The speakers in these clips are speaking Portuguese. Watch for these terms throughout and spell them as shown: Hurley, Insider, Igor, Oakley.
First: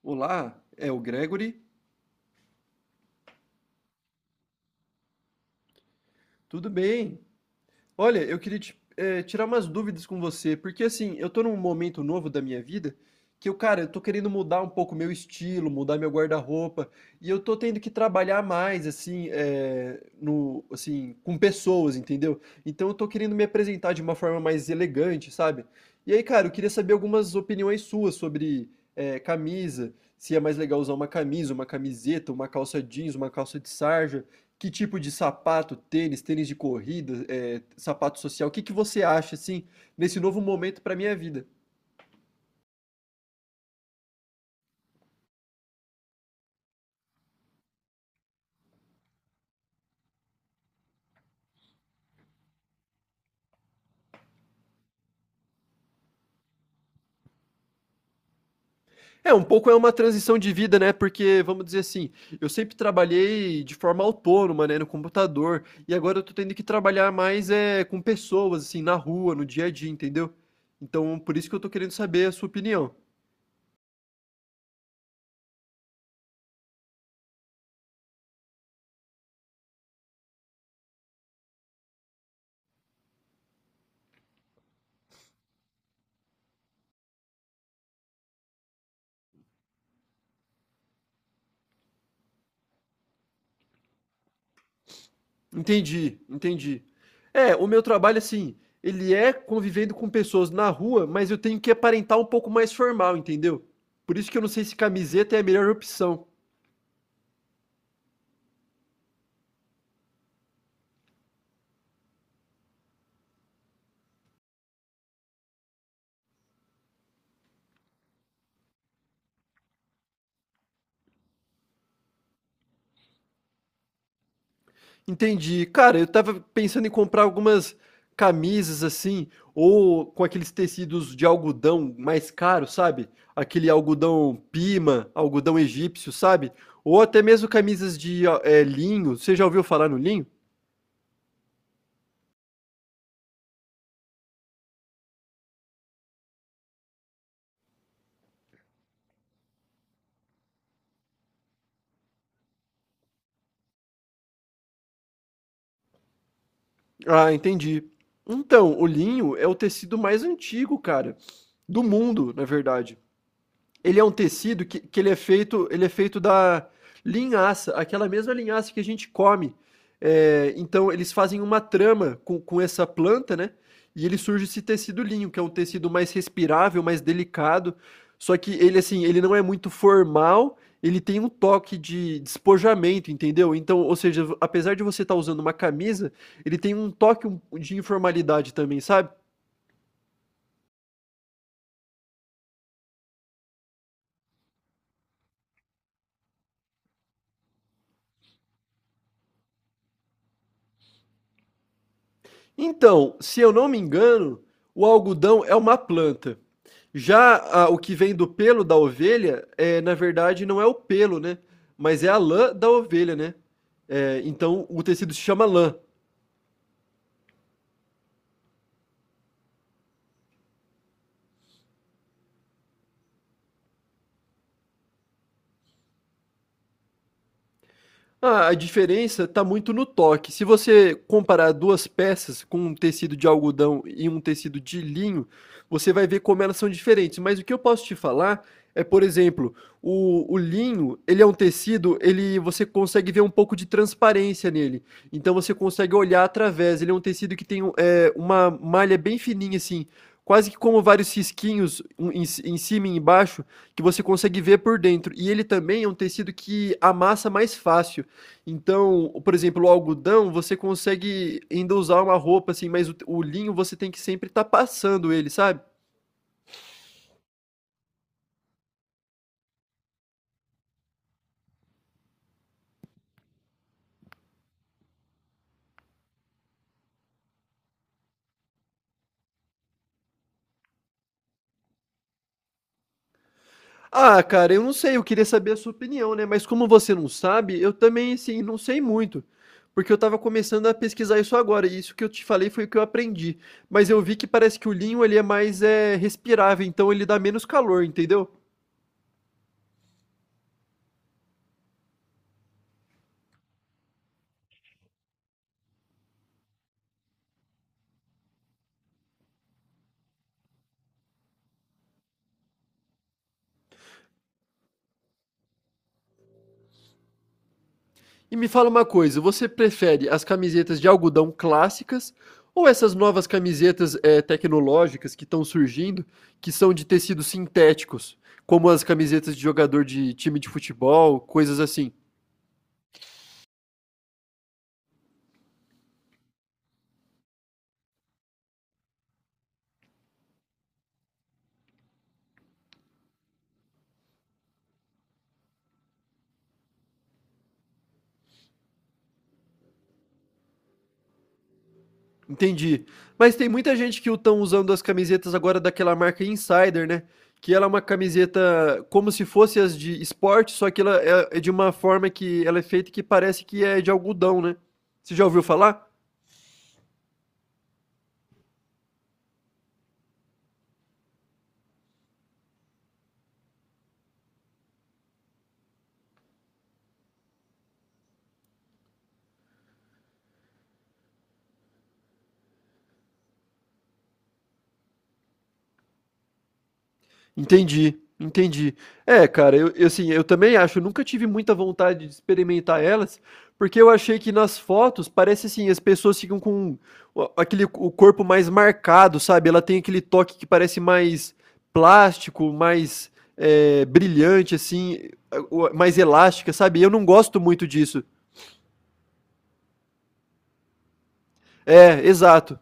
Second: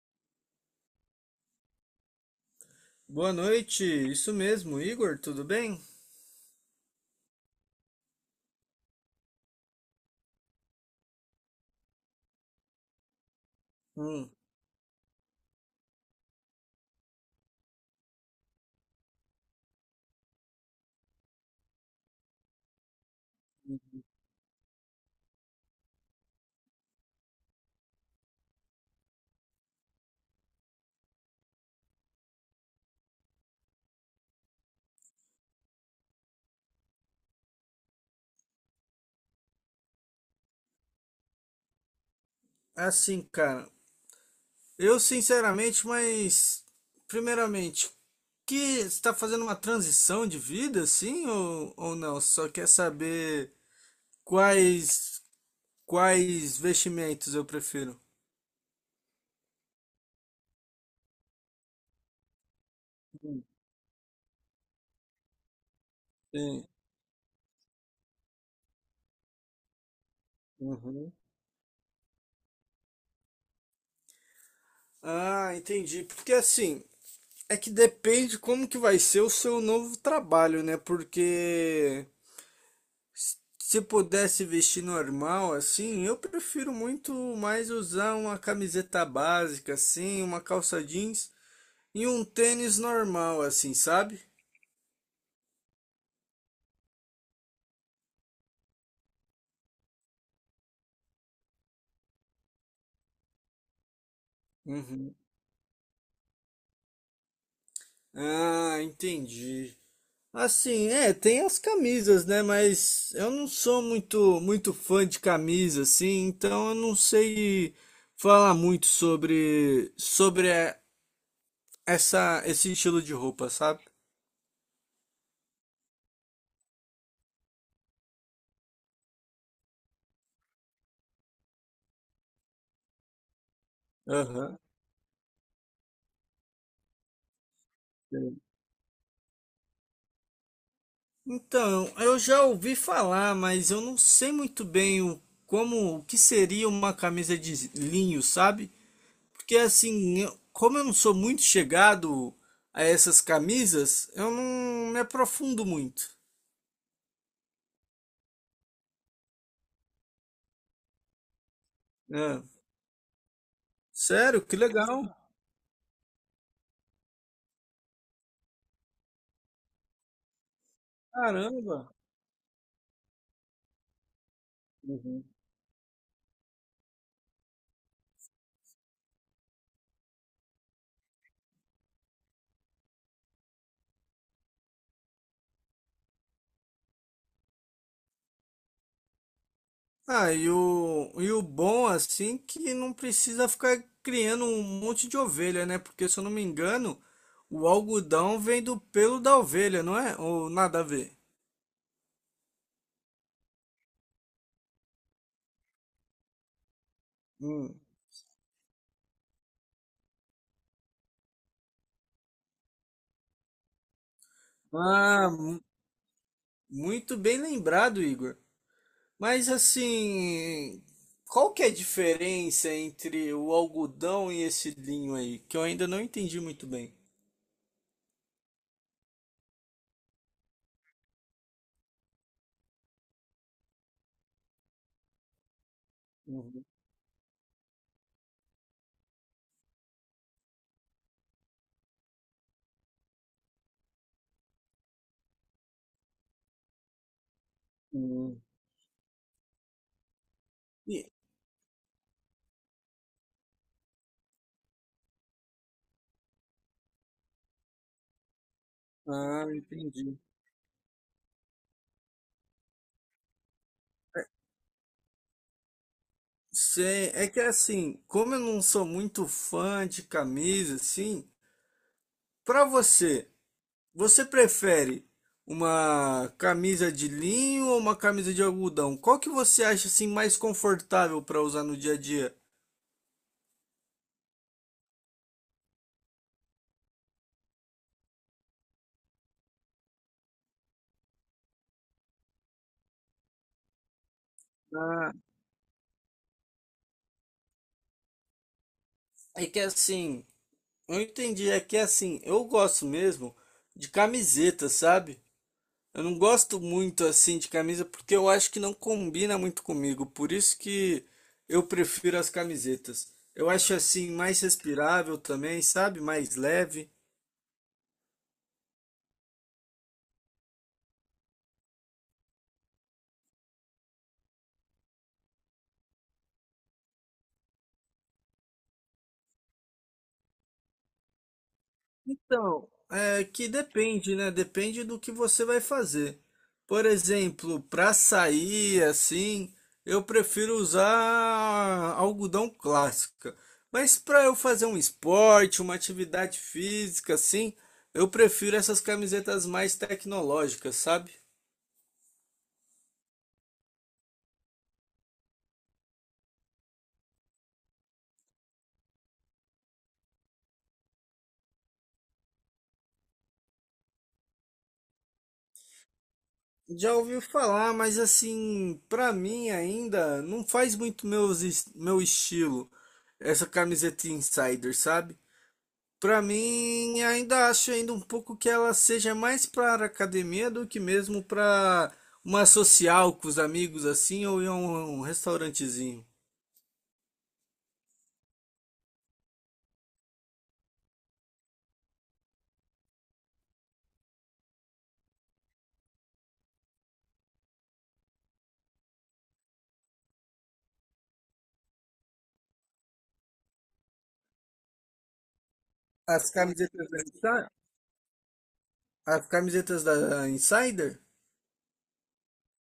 Olá, é o Gregory? Boa noite, isso mesmo, Igor, tudo bem? Tudo bem? Olha, eu queria tirar umas dúvidas com você, porque assim, eu tô num momento novo da minha vida que eu, cara, eu tô querendo Hum. mudar um pouco meu estilo, mudar meu guarda-roupa, e eu tô tendo que trabalhar mais, assim, eh, no, assim, com pessoas, entendeu? Então eu tô querendo me apresentar de uma forma mais elegante, sabe? E aí, cara, eu queria saber algumas opiniões suas sobre, camisa, se é mais legal usar uma camisa, uma camiseta, uma calça jeans, uma calça de sarja. Que tipo de sapato, tênis, tênis de corrida, sapato social, o que que você acha, assim, nesse novo momento para minha vida? Assim, cara, eu sinceramente, mas primeiramente, que está fazendo uma transição de vida, assim, ou, não? Só quer saber quais quais vestimentos eu prefiro. É, um pouco é uma transição de vida, né, porque, vamos dizer assim, eu sempre Hum. trabalhei de forma autônoma, né, no computador, e agora eu tô tendo que Sim. trabalhar mais é, com pessoas, assim, na rua, no dia a dia, entendeu? Uhum. Então, por isso que eu tô querendo saber a sua opinião. Ah, entendi. Porque assim, é que depende como que vai ser o seu novo trabalho, né? Porque se pudesse vestir normal, assim, eu prefiro muito mais usar uma camiseta básica, assim, uma calça jeans e um tênis normal, assim, sabe? Entendi, entendi. É, o meu trabalho, assim, ele é convivendo com pessoas na rua, mas eu tenho que aparentar um pouco mais formal, entendeu? Por isso que eu não sei se Uhum. camiseta é a melhor opção. Ah, entendi. Assim, é, tem as camisas, né? Mas eu não sou muito, muito fã de camisa, assim, então eu não sei falar muito sobre, essa, esse estilo de roupa, sabe? Entendi. Cara, eu tava pensando em comprar algumas camisas assim, ou com aqueles tecidos de algodão mais caro, sabe? Aquele algodão Aham. pima, algodão egípcio, sabe? Ou até mesmo camisas de linho. Você já ouviu falar no linho? Então, eu já ouvi falar, mas eu não sei muito bem o, como, o que seria uma camisa de linho, sabe? Porque assim, como eu não sou muito chegado a essas camisas, eu não me aprofundo muito. Ah, entendi. Então, o linho é o tecido mais antigo, cara, do mundo, É. na verdade. Ele é um Sério, que tecido que legal. Ele é feito da linhaça, aquela mesma linhaça que a gente come. É, então eles fazem uma Caramba. trama com essa planta, né? E ele surge esse tecido Uhum. linho, que é um tecido mais respirável, mais delicado. Só que ele assim, ele não é muito formal, ele tem um toque de despojamento, entendeu? Então, ou seja, apesar de você estar usando uma camisa, ele tem um toque de informalidade também, sabe? Ah, e o bom, assim, que não precisa ficar criando um monte de ovelha, né? Porque se eu não me engano, o algodão vem do pelo da ovelha, não é? Ou nada a ver? Então, se eu não me engano, o algodão é uma planta. Já o Hum. que vem do pelo da ovelha, é, na verdade, não é o pelo, né? Mas é a lã da ovelha, né? É, então, o tecido se Ah, chama mu- lã. Muito bem lembrado, Igor. Mas assim, qual que é a diferença entre o algodão e esse linho aí? Que eu ainda não entendi muito bem. Ah, a diferença está muito no toque. Se você comparar duas peças com um tecido de algodão e um tecido de linho, você vai ver como elas Uhum. são diferentes. Mas o que eu posso te falar é, por exemplo, o linho, ele é um tecido, ele você consegue ver um pouco de transparência nele. Então você consegue olhar através. Ele é um tecido que tem é, Uhum. uma malha bem fininha assim. Quase que como E- vários risquinhos um em cima e embaixo, que você consegue ver por dentro. E ele também é um tecido que amassa mais fácil. Então, por Ah, exemplo, o entendi. algodão, você consegue ainda usar uma roupa assim, mas o linho você tem que sempre estar passando ele, sabe? Sei, é que assim, como eu não sou muito fã de camisa, assim, pra você, você prefere uma camisa de linho ou uma camisa de algodão? Qual que você acha assim mais confortável pra usar no dia a dia? Ah, cara, eu não sei, eu queria saber a sua opinião, né? Mas como você não sabe, eu também, assim, não sei muito. Porque eu tava começando a pesquisar isso agora, e isso que eu te falei foi o que eu aprendi. Mas eu vi que parece que o linho Ah, ele é mais é, respirável, então ele dá menos calor, entendeu? é que assim, eu entendi, é que assim, eu gosto mesmo de camiseta, sabe? Eu não gosto muito assim de camisa porque eu acho que não combina muito comigo, por isso que eu prefiro as camisetas. Eu acho assim mais respirável também, sabe? Mais leve. E me fala uma coisa, você prefere as camisetas de algodão clássicas ou essas novas camisetas tecnológicas que estão surgindo, que são de tecidos sintéticos, como as camisetas de jogador de time de futebol, coisas assim? Então, é que depende, né? Depende do que você vai fazer. Por exemplo, para sair assim, eu prefiro usar algodão clássica. Mas para eu fazer um esporte, uma atividade física assim, eu prefiro essas camisetas mais tecnológicas, sabe? Entendi. Mas tem muita gente que estão usando as camisetas agora daquela marca Insider, né? Que ela é uma camiseta como se fosse as de esporte, só que ela é de uma forma que ela é feita que parece que é de algodão, né? Você já ouviu falar? Já ouvi falar, mas assim, para mim ainda não faz muito meu estilo essa camiseta insider, sabe? Pra mim, ainda acho ainda um pouco que ela seja mais para academia do que mesmo para uma social com os amigos assim ou em um restaurantezinho. Entendi, entendi. É, cara, eu, assim, eu também acho, eu nunca tive muita vontade de experimentar elas, porque eu achei que nas fotos parece assim, as pessoas ficam com o aquele o corpo mais marcado, sabe, ela tem aquele toque que parece mais plástico, mais, brilhante, assim, o mais As elástica, sabe, e camisetas eu da não gosto Insider? muito disso. As camisetas da Insider? É, exato.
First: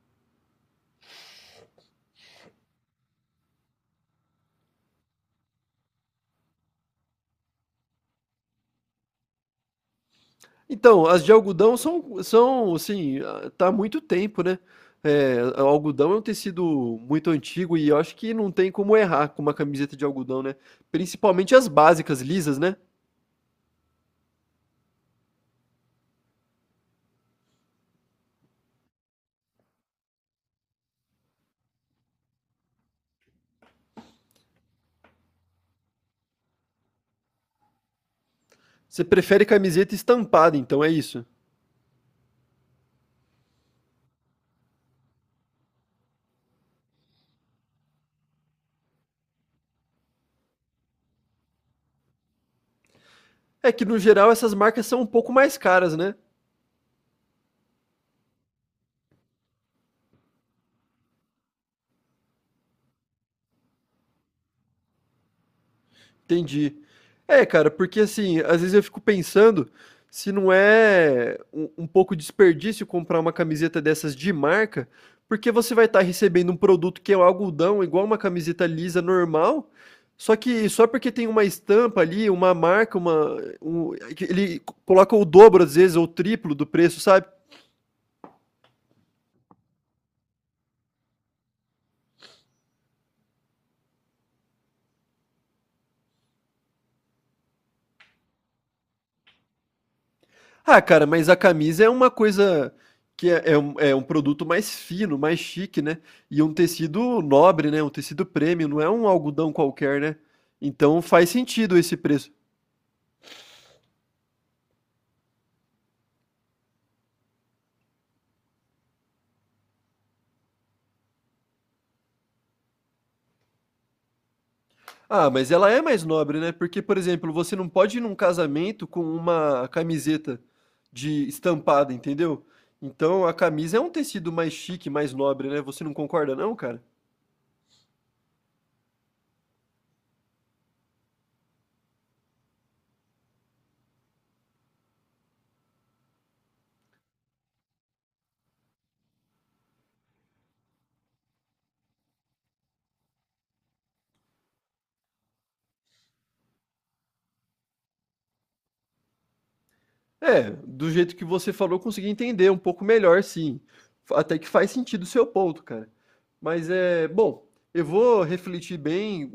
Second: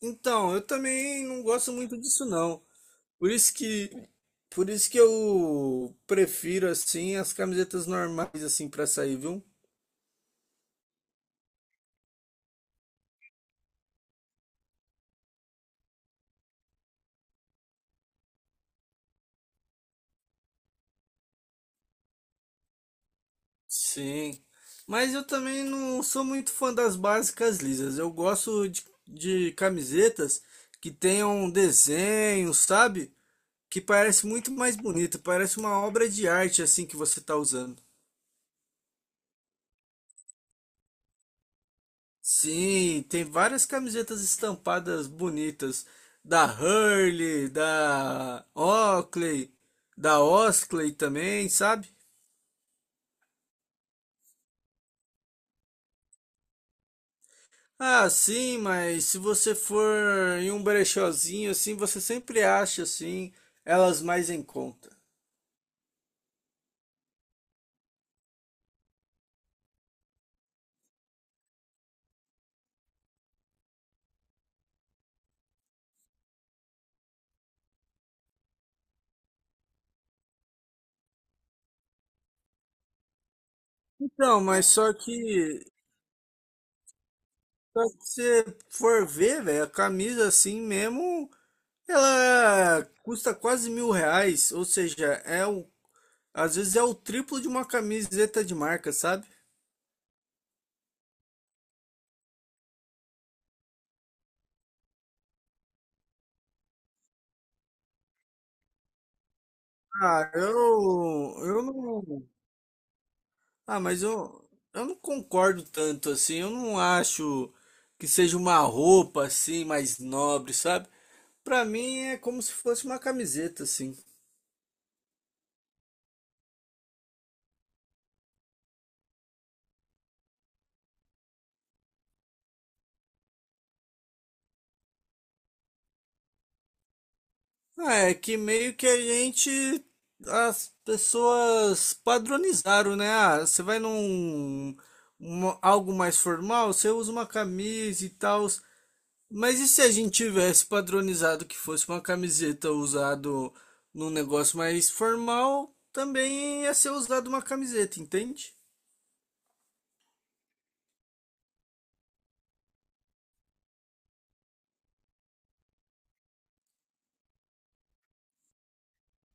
Então, eu também não gosto muito disso não. Por isso que por isso que eu prefiro assim as camisetas normais assim para sair, viu? Então, as de algodão são, assim, ah, tá há muito tempo, né. O algodão é um tecido muito antigo e eu acho que não tem como errar com uma camiseta de algodão, né. Principalmente as básicas lisas, né. Sim, mas eu também não sou muito fã das básicas lisas. Eu gosto de camisetas que tenham desenho, sabe? Que parece muito mais bonito, parece uma obra de arte assim que você tá usando. Você prefere camiseta estampada então, é isso? Sim, tem várias camisetas estampadas bonitas da Hurley, da Oakley também, sabe? É que no geral essas marcas são um pouco mais caras, né. Ah, sim, mas se você for em um brechózinho assim, você sempre acha assim elas mais em conta. Entendi. É, cara, porque assim, às vezes eu fico pensando se não é um pouco desperdício comprar uma camiseta dessas de marca, porque você vai estar recebendo um produto que é um algodão, igual uma camiseta lisa normal, só que só porque tem uma estampa ali, uma marca, um- Então, ele coloca o dobro às vezes, ou o triplo do preço, sabe? só que você for ver, velho, a camisa assim mesmo, ela custa quase R$ 1.000, ou seja, é o, às vezes é o triplo de uma camiseta de marca, sabe? Ah, cara, mas a camisa é uma coisa é um produto mais fino, mais chique, né? E um tecido nobre, né? Um tecido premium, não é um algodão qualquer, né? Ah, Então faz eu sentido esse não preço. Ah, mas eu não concordo tanto assim. Eu não acho que seja uma roupa assim mais nobre, sabe? Pra mim é como se fosse uma camiseta assim. Ah, mas ela é mais nobre, né? Porque, por exemplo, você não pode ir num casamento com uma camiseta de estampada, entendeu? Então a camisa é um tecido mais chique, mais nobre, né? Você não concorda, não, cara? Ah, é que meio que a gente as pessoas padronizaram, né? Ah, você vai num algo mais formal, você usa uma camisa e tal. Mas e se a gente tivesse padronizado que fosse uma camiseta usado num negócio mais formal, também ia ser usado uma camiseta, entende? É, do jeito que você falou, eu consegui entender um pouco melhor, sim. Até que faz sentido o seu ponto, cara. Mas é, bom, eu vou refletir bem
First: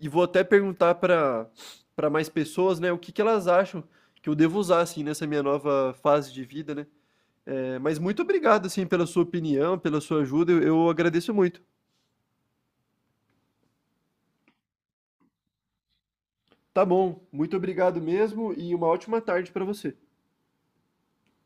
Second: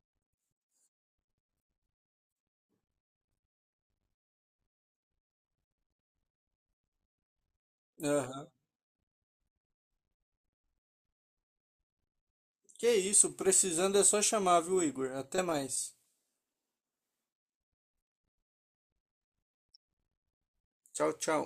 e vou até perguntar para mais pessoas, né, o que que elas acham que eu devo usar assim nessa minha nova fase de vida, né? É, mas muito Aham. obrigado assim pela sua opinião, pela sua ajuda, eu agradeço muito. Que isso, precisando é só chamar, viu, Igor? Até mais. Tá bom, muito obrigado mesmo e uma ótima tarde para você. Tchau, tchau.